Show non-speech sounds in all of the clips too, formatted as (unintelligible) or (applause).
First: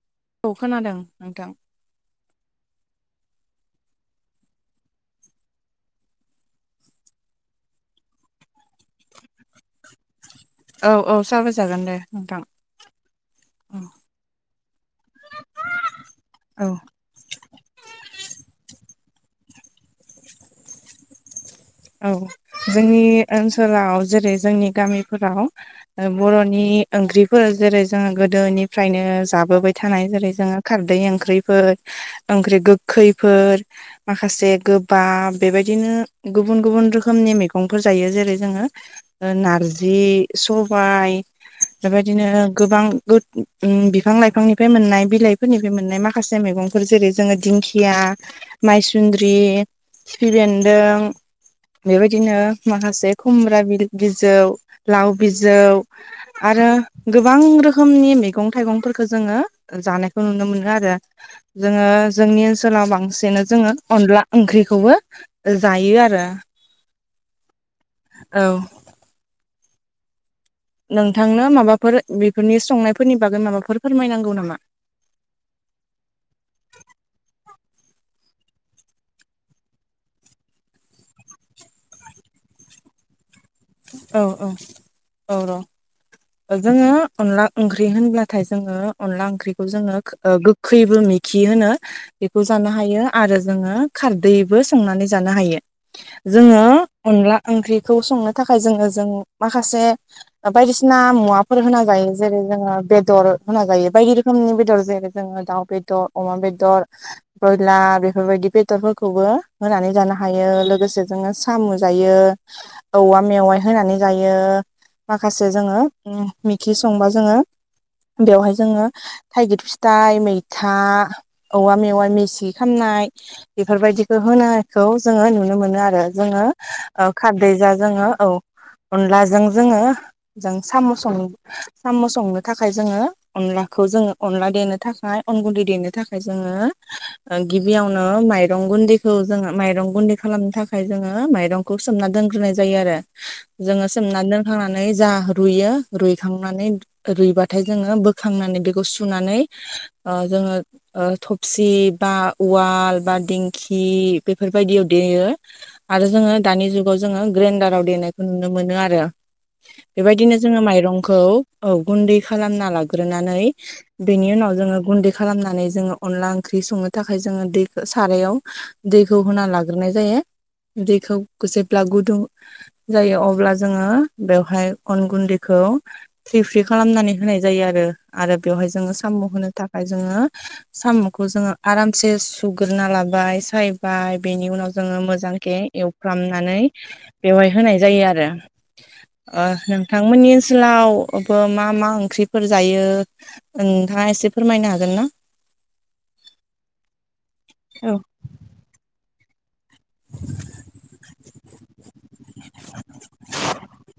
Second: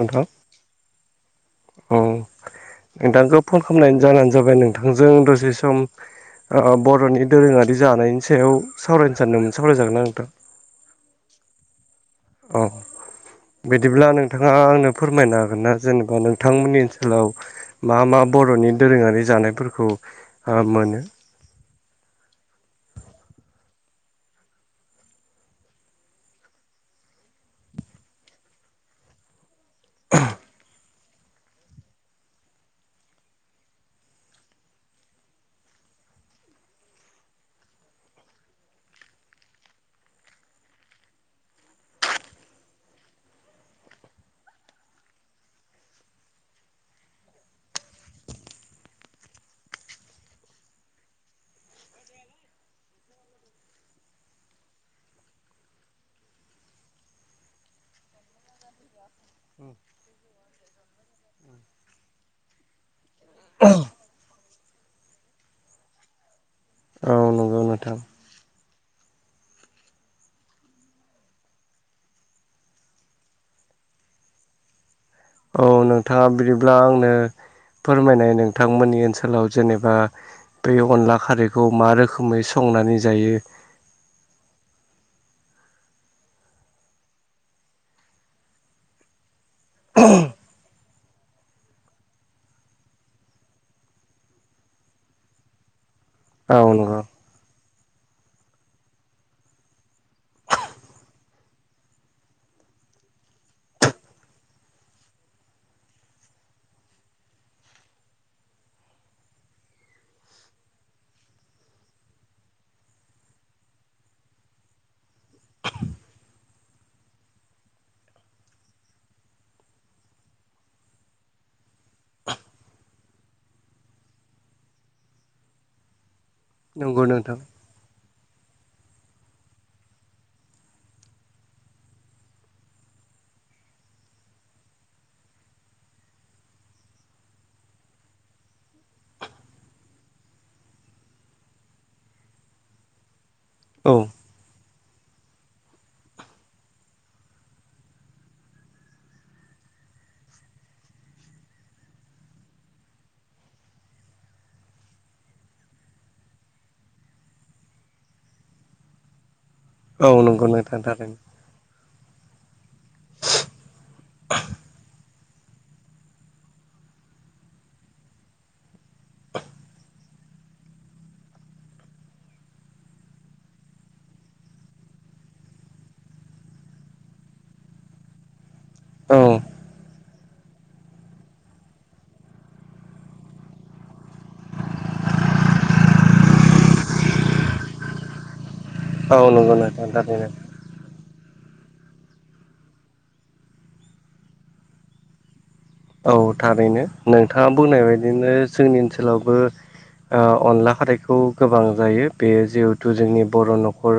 नोंथां औ खोनादों नोंथां? औ नोंथांखौ फन खालामनायनि जानो जाबाय नोंथांजों दसे सम? ओ बर'नि दोरोंङारि जानायनि सायाव सावरायनो सानदोंमोन सावरायजागोनना नोंथां। औ औ सावराय जागोन दे नोंथां औ बिदिब्ला नोंथांङा आंनो फोरमायनो हागोन ना जेनेबा औ नोंथांमोननि जोलाव मा मा बर'नि दोरोंङारि जानायफोरखौ ओ मोनो औ जोंनि ओनसोलाव जेरै जोंनि गामिफोराव ओ बर'नि ओंख्रिफोर जेरै जोंङो गोदोनिफ्रायनो जाबोबाय थानाय जेरै जोंङो खारदै ओंख्रिफोर ओंख्रि गोखैफोर माखासे गोबाब बेबायदिनो गुबुन गुबुन रोखोमनि मैगंफोर जायो जेरै जोंङो नारजि सबायाइ बेबायदिनो गोबां उम बिफां लाइफांनिफ्राय मोननाय बिलाइफोरनिफ्राय मोननाय माखासे मैगं फोर जेरै जोंङो दिंखिया माइसुन्द्रि खिफि बेन्दों बेबायदिनो माखासे खुमब्रा बिजौ लाव बिजौ-' आरो गोबां रोखोमनि मैगं थाइगंफोरखौ जोंङो जानायखौ नुनो मोनो आरो जोंङो जोंनि ओनसोलाव बांसिनानो जोंङो अनला ओंख्रिखौबो जायो आरो औ नंगौ नोंथां औव नोंथांनो माबाफोर बेफोरनि संनायफोरनि बागै माबाफोर फोरमायनांगौ नामा? औ नोंथांङा बिदिब्ला आंनो फोरमायनाय नोंथांमोननि ओनसोलाव जेनेबा बे अनला खारैखौ मा रोखोमै संनानै जायो? औ औ औ र'। जोङो अनला ओंख्रि होनब्लाथाय जोङो अनला ओंख्रिखौ जोङो खो ओ गो खैबो मैखि होनो बेखौ जानो हायो आरो जोङो खारदैबो संनानै जानो हायो। औ जोङो नंगौ अनला ओंख्रिखौ संनो थाखाय जोङो जों माखासे दा बायदिसिना मुवाफोर होना जायो जेरै जोङो बेदर होना जायो बायदि रोखोमनि बेदर जेरै जोङो दाउ बेद' अमा बेदर ब्रयलार बेफोरबायदि बेदरफोरखौबो होनानै जानो हायो लोगोसे जोङो साम' जायो। औवा मेवाइ होनानै जायो माखासे जोङो मैखि संबा जोङो बेवहाय जोङो थाइगिर फिथाइ मैथा औवा मेवाइ मिसि खामनाय बेफोरबायदिखो होनायखौ जोङो नुनो मोनो आरो जोङो नंगौ ओ नोंथां खारदैजा जोङो औ अनलाजों जोङो जों साम' सं साम' संनो थाखाय जोङो अनलाखौ जोङो अनला देनो थाखाय अन गुन्दै देनो थाखाय जोङो ओ गिबियावनो माइरं गुन्दैखौ जोङो माइरं गुन्दै खालामनो थाखाय जोङो माइरंखौ सोमना दोनग्रोनाय जायो आरो जोङो औ सोमनानै दोनखांनानै जा रुयो रुइखांनानै रुइबाथाय जोङो बोखांनानै बेखौ सुनानै ओ जोङो ओ थफसि बा उवाल बा दिंखि बेफोरबायदियाव देयो। आरो जोङो दानि जुगाव जोङो ग्रेन्डाराव देनायखौ नुनो मोनो आरो। औ बेबायदिनो नंगौ जोङो नोंथां थारैनो माइरंखौ औ गुन्दै खालामना लाग्रोनानै बेनि उनाव जोङो गुन्दै खालामनानै जोङो अनला ओंख्रि संनो थाखाय जोङो दैखो सारायाव दैखौ होना लाग्रोनाय जायो दैखौ गोसेब्ला गुदुं जायो अब्ला जोङो बेवहाय अन गुन्दैखौ फ्रि फ्रि खालामनानै होनाय जायो आरो आरो बेवहाय जोङो साम' औ होनो थाखाय जोङो साम'खौ जोङो आरामसे सुग्रोना लाबाय सायबाय बेनि उनाव जोङो मोजांके एवफ्रामनानै बेवहाय होनाय जायो आरो औ ओ नंगौ नोंथां थारैनो नोंथांमोननि ओन सोलावबो मा मा ओंख्रिफोर जायो? नोंथाङा एसे फोरमायनो हागोन ना? औ थारैनो नोंथाङा बुंनाय बायदिनो जोंनि ओनसोलावबो ओ अनला खारैखौ गोबां जायो बे जिहेथु जोंनि बर' न'खर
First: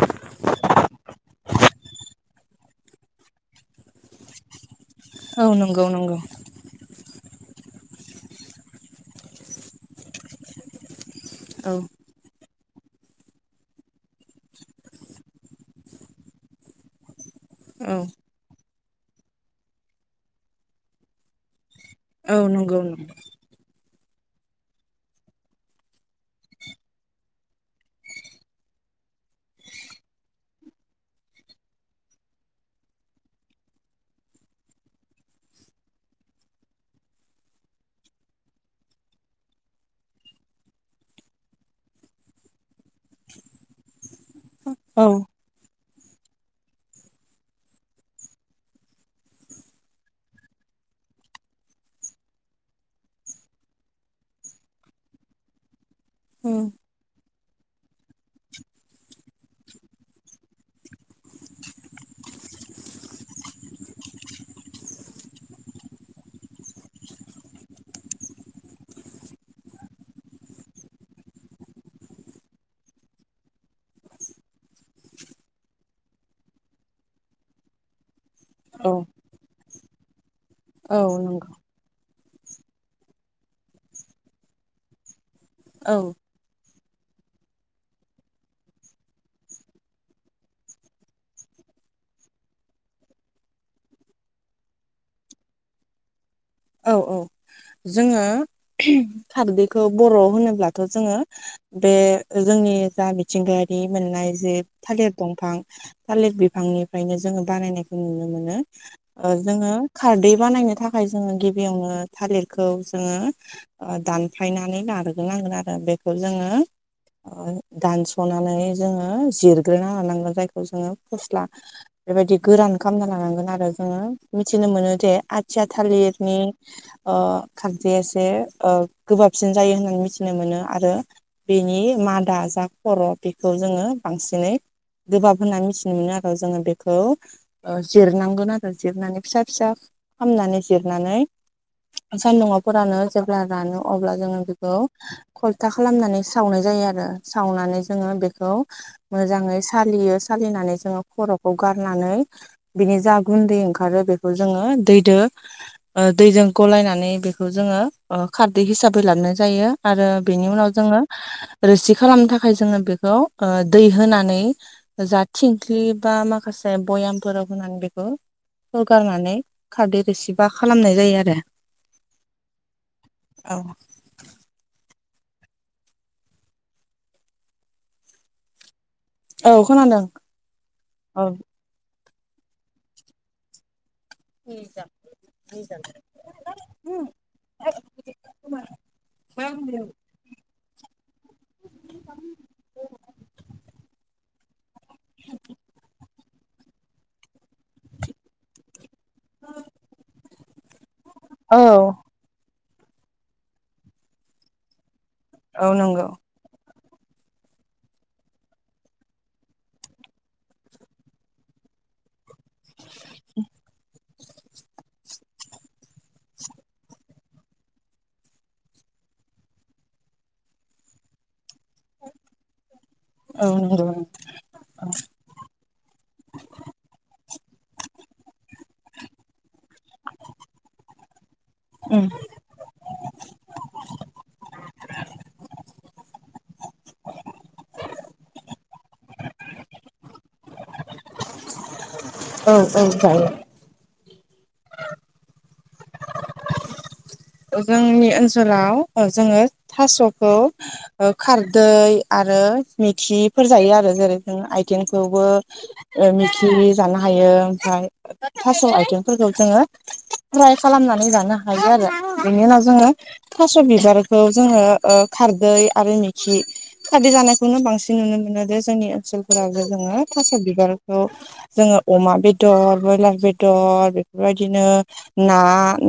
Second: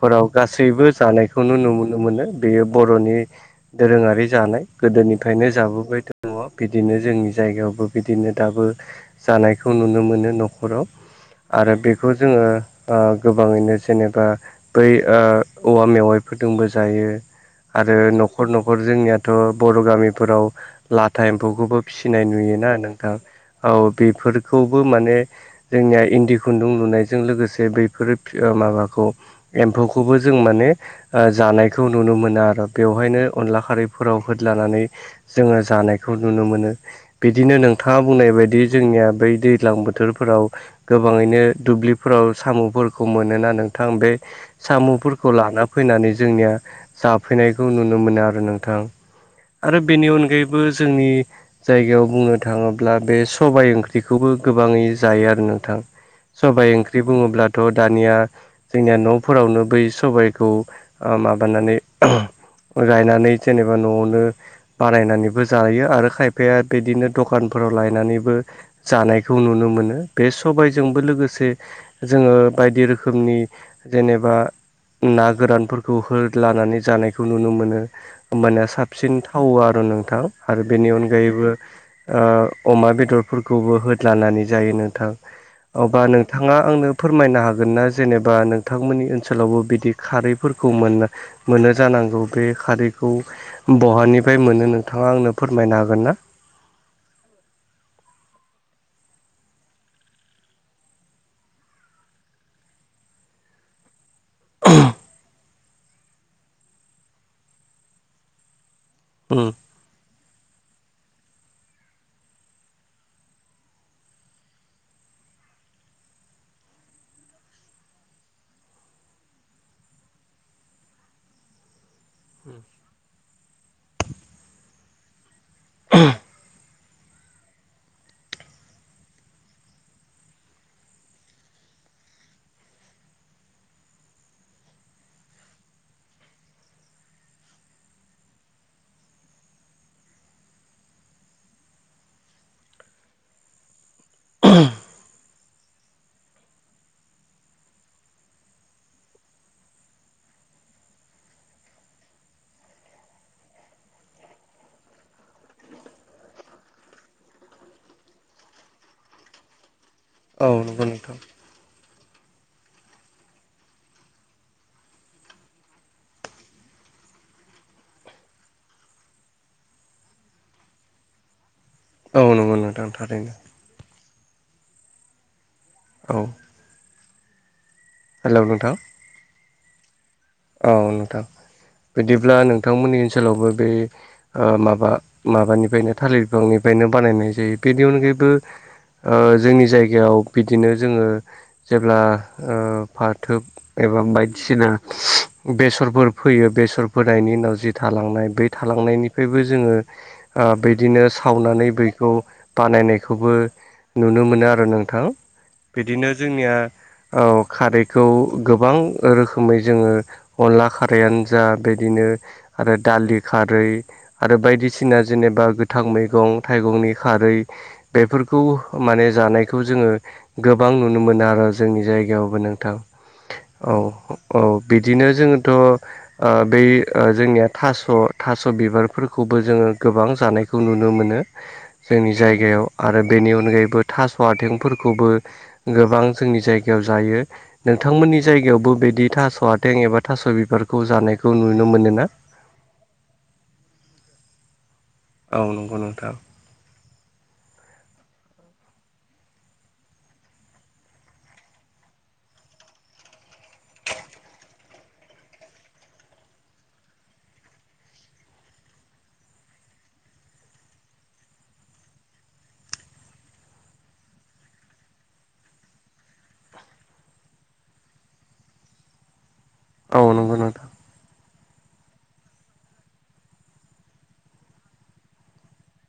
फोराव गासैबो जानायखौ नुमोनो मोनो बेयो बर'नि दोरोङारि जानाय। औ गोदोनिफ्रायनो नंगौ जाबोबाय नंगौ द' बिदिनो जोंनि जायगायावबो बिदिनो दाबो जानायखौ नुनो मोनो न'खराव आरो औ बेखौ जोङो ओ गोबाङैनो जेनेबा बै ओ औवा मेवाइफोरदोंबो जायो। आरो न'खर न'खर जोंनियाथ' बर' गामिफोराव लाथा एम्फौखौबो फिसिनाय औ नुयोना नंगौ नोंथां नंगौ औ बेफोरखौबो माने जोंनिया इन्दि खुन्दुं लुनायजों लोगोसे बैफोर (inaudible) ओ माबाखौ एम्फौखौबो जों माने ओ जानायखौ नुनो मोनो आर' बेवहायनो अनला खारैफोराव होदलानानै जोङो जानायखौ नुनो मोनो। बिदिनो नोंथाङा बुंनाय बायदि जोंनिया बै दैज्लां बोथोरफोराव गोबाङैनो दुब्लिफोराव साम'फोरखौ मोनोना नोंथां बे औ साम'फोरखौ लाना फैनानै जोंनिया जाफैनायखौ नुनो मोनो आरो नोंथां आरो बेनि अनगायै बो जोंनि जायगायाव बुंनो थाङोब्ला बे सबाइ ओंख्रिखौबो गोबाङै जायो आरो नोंथां। सबाइ ओंख्रि बुङोब्लाथ' दानिया जोंनिया न'फोरावनो बै सबायखौ माबानानै गायनानै जेनेबा न'आवनो बानायनानैबो जायो आरो खायफाया बिदिनो दखानफोराव लायनानैबो जानायखौ नुनो मोनो बे सबायजोंबो लोगोसे जोङो बायदि रोखोमनि जेनेबा ना गोरानफोरखौ होदलानानै जानायखौ नुनो मोनो होमबाना औ साबसिन थावो आरो नोंथां आरो बेनि औ अनगायैबो नंगौ अमा बेदरफोरखौबो होदलानानै जायो नोंथां औ अबा नों नोंथाङा आंनो फोरमायनो हागोन ना जेनेबा नोंथांमोननि ओनसोलावबो बिदि खारैफोरखौ मोननो मोनो जानांगौ बे खारैखौ बहानिफ्राय मोनो नोंथां नोंथाङा आंनो फोरमायनो हागोन ना औ औ जोङो खारदैखौ बर' होनोब्लाथ' जोङो बे जोंनि जा मिथिंगायारि मोननाय जे थालिर दंफां थालिर बिफांनिफ्रायनो जोङो बानायनायखौ नुनो मोनो उम जोङो खारदै बानायनो थाखाय जोङो गिबियावनो थालिरखौ जोङो दानफायनानै लाग्रोनांगोन आरो बेखौ जोङो दानस'नानै जोङो जिरग्रोना लानांगोन जायखौ जोङो फस्ला बेबायदि गोरान खालामना लानांगोन आरो जोङो मिथिनो मोनो जे आथिया थालिरनि ओ खारदैया एसे ओ गोबाबसिन जायो होननानै मिथिनो मोनो आरो बेनि मादा जा खर' बेखौ जोङो बांसिनै गोबाब होनना मिथिनो मोनो आरो जोङो बेखौ ओ जिरनांगोन आरो जिरनानै फिसा फिसा खामनानै जिरनानै सान्दुंआव फोरानो जेब्ला रानो अब्ला जोङो बेखौ खलथा खालामनानै सावनाय जायो आरो सावनानै जोङो बेखौ मोजाङै सालियो सालिनानै जोङो खरखौ गारनानै बिनि जा गुन्दै ओंखारो बेखौ जोङो दैदो (inaudible) ओ दैजों गलायनानै बेखौ जोङो खारदै हिसाबै लानाय जायो आरो बेनि औ उनाव नंगौ जोङो नोंथां रोसि खालामनो थाखाय जोङो बेखौ ओ दै होनानै जा थिंख्लि बा माखासे बयामफोराव होनानै बेखौ होगारनानै खारदै रोसिबा खालामनाय जायो आरो औ नंगौ नोंथां थारैनो औ औ हेलौ नोंथां औ खोनादों औ नोंथां औ बिदिब्ला नोंथांमोननि ओनसोलावबो बे ओ माबा माबानिफ्रायनो थालिर बिफांनिफ्रायनो बानायनाय जायो बेनि अनगायैबो ओ जोंनि जायगायाव बिदिनो जोङो जेब्ला ओ फाथोब एबा बायदिसिना बेसरफोर फोयो बेसर फोनायनि उनाव जि थालांनाय बे थालांनायनि बो जोङो बिदिनो सावनानै औ बैखौ बानायनायखौबो नुनो मोनो आरो नोंथां औ नंगौ बिदिनो जोंनिया औ खारैखौ गोबां रोखोमै जोङो अनला खार दैयानो जा बिदिनो आरो दालि खारै आरो बायदिसिना जेनेबा गोथां मैगं थाइगंनि खारै बेफोरखौ माने जानायखौ जोङो गोबां नुनो मोनो आरो जोंनि जायगायावबो नोंथां औ औ बिदिनो जोङोथ ओ बै जोंनिया थास' थास' बिबारफोरखौबो जोङो गोबां जानायखौ नुनो मोनो उम जोंनि जायगायाव। आरो बेनि अनगायैबो थास' आथिंफोरखौबो गोबां जोंनि जायगायाव जायो। नोंथांमोननि जायगायावबो बेदि थास' आथें एबा थास' बिबारखौ जानायखौ नुनो मोनो ना? औ औ जायो। औ नंगौ नोंथां। औ जोंनि ओनसोलाव औ जोङो थास'खौ ओ खारदै आरो मिखिफोर जायो आरो जेरै जों आइथिंखौबो ओ मिखि जानो हायो ओमफ्राय थास' आइथेंफोरखौ जोङो फ्राय खालामनानै जानो हायो आरो। बिनि उनाव जोङो थास' बिबारखौ जोङो ओ खारदै आरो मिखि खारदै जानायखौनो बांसिन नुनो मोनो जे जोंनि ओनसोलफोरावबो जोङो औ नंगौ थास' नोंथां बिबारखौ जोङो अमा बेदर बयलार बेदर बेफोरबायदिनो ना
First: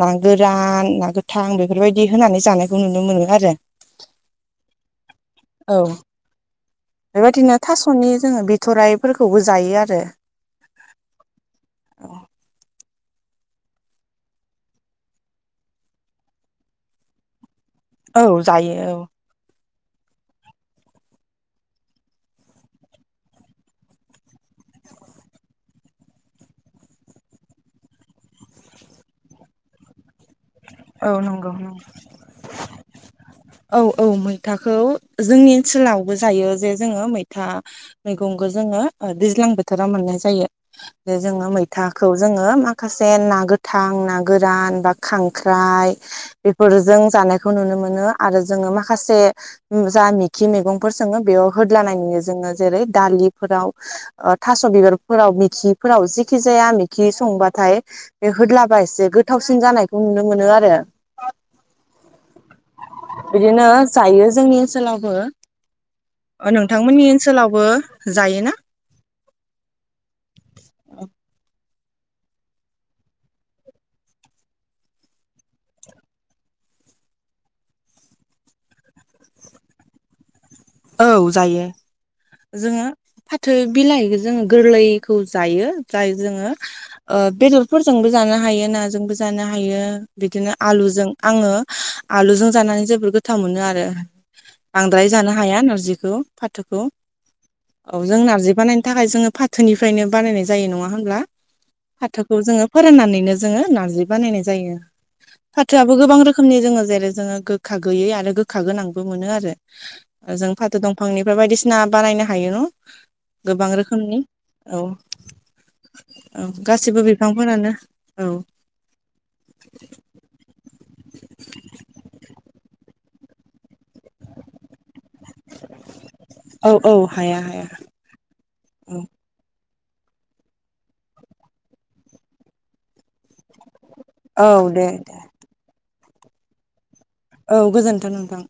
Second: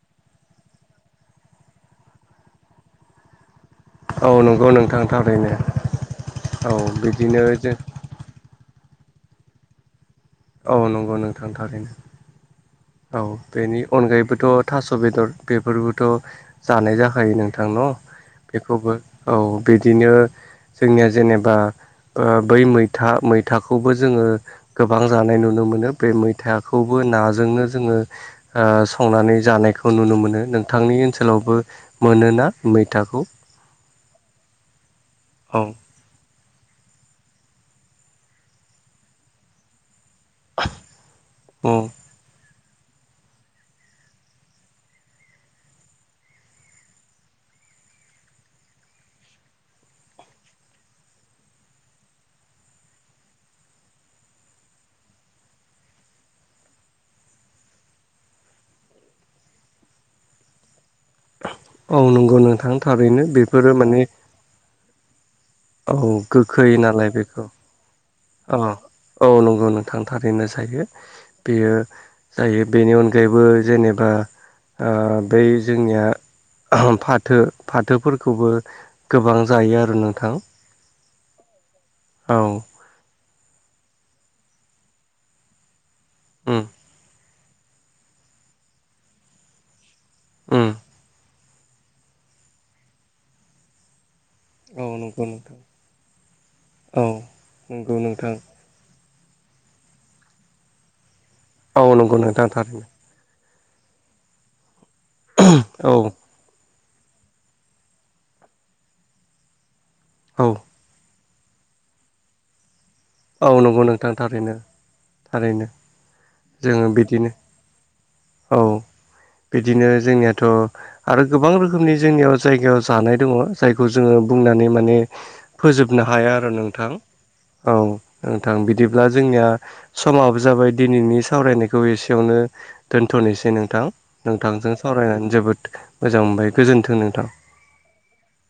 ना गोरान ना गोथां बेफोरबायदि होनानै जानायखौ नुनो मोनो आरो। औ नंगौ नोंथां थारैनो औ बिदिनो बेबायदिनो जों (unintelligible) जोङो बिथ थराइफोरखौबो जायो आरो। औ नंगौ नोंथां थारैनो। औ बेनि अनगायैबोथ' थास' बेदर बेफोरबोथ' जानाय जाखायो नों थां न' औ जायो बेखौबो औ बिदिनो जोंनिया जेनेबा ओ बै मैथा मैथाखौबो जोङो गोबां जानाय नुनो मोनो बे मैथाखौबो नाजोंनो जोङो ओ संनानै जानायखौ नुनो मोनो नोंथांनि औ नंगौ ओनसोलावबो नंगौ मोनोना? मैथाखौ औ औ मैथाखौ जोंनि औ ओनसोलाव बो जायो जे जोङो मैथा मैगंखौ जोङो ओ दैज्लां बोथोराव मोननाय जायो। बे जोङो औ मैथाख खौ जोङो माखासे ना गोथां, ना गोरान, बा खांख्राइ बेफोरजों जानायखौ नुनो मोनो आरो जोङो माखासे उम जा मेखि मेगंफोर सङो बेयाव होदलानाय नुयो जोङो जेरै दालिफोराव। ओ थास' बिबारफोराव मेखिफोराव जेखि जाया मेखि संबाथाय बे होदलाबा एसे गोथावसिन जानायखौ नुनो मोनो आरो। औ नंगौ नोंथां थारैनो बिदिनो बेफोरो माने जायो जोंनि ओनसोलावबो औ ओ नोंथांमोननि ओनसोलावबो जायोना? ओ औ नंगौ नोंथां थारैनो जायो। बेयो जायो बेनि अनगायैबो जेनेबा ओ बै जोंनिया फाथो फाथोफोरखौबो गोबां जायो आरो नोंथां। औ जायो औ जोङो फाथो बिलाइखौ जोङो गोरलैखौ जायो जाय जोङो उम ओ बेदर फोरजोंबो जानो हायो नाजोंबो जानो हायो बिदिनो उम आलुजों आङो आलुजों जानानै जोबोर गोथाव मोनो आरो। औ बांद्राय नंगौ। जानो नोंथां हाया नारजिखौ फाथोखौ औ नंगौ औ जों नोंथां नारजि बानायनो थाखाय जोङो फाथ थोनिफ्रायनो बानायनाय जायो नङा होनब्ला औ नंगौ फाथोखौ नोंथां जोङो थारैनो फोराननानैनो जोङो नारजि बानायनाय जायो फाथोआबो औ गोबां रोख खोमनि जोङो जेरै जोङो गोखा गैयै आरो गोखा गोनांबो मोनो आरो ओ औ जों फाथो दं फांनिफ्राय बायदिसिना बानायनो हायो न' औ गोबां नंगौ नोंथां रोखोमनि थारैनो औ। थारैनो औ जोङो गासिबो बिदिनो बिफांफोरानो औ बिदिनो जोंनियाथ' आरो गोबां रोखोमनि जोंनियाव जायगायाव जानाय दङ जायखौ जोङो बुंनानै माने फोजोबनो हाया आरो औ नोंथां हाया हाया औ। नोंथां औ बिदिब्ला जोंनिया समाबो जाबाय दिनैनि सावरायनायखौ एसेयावनो दोनथ'नोसै नोंथां औ नोंथांजों दे दे सावरायनानै जोबोद। मोजां मोनबाय गोजोन्थों नोंथां। औ गोजोन्थों नोंथां।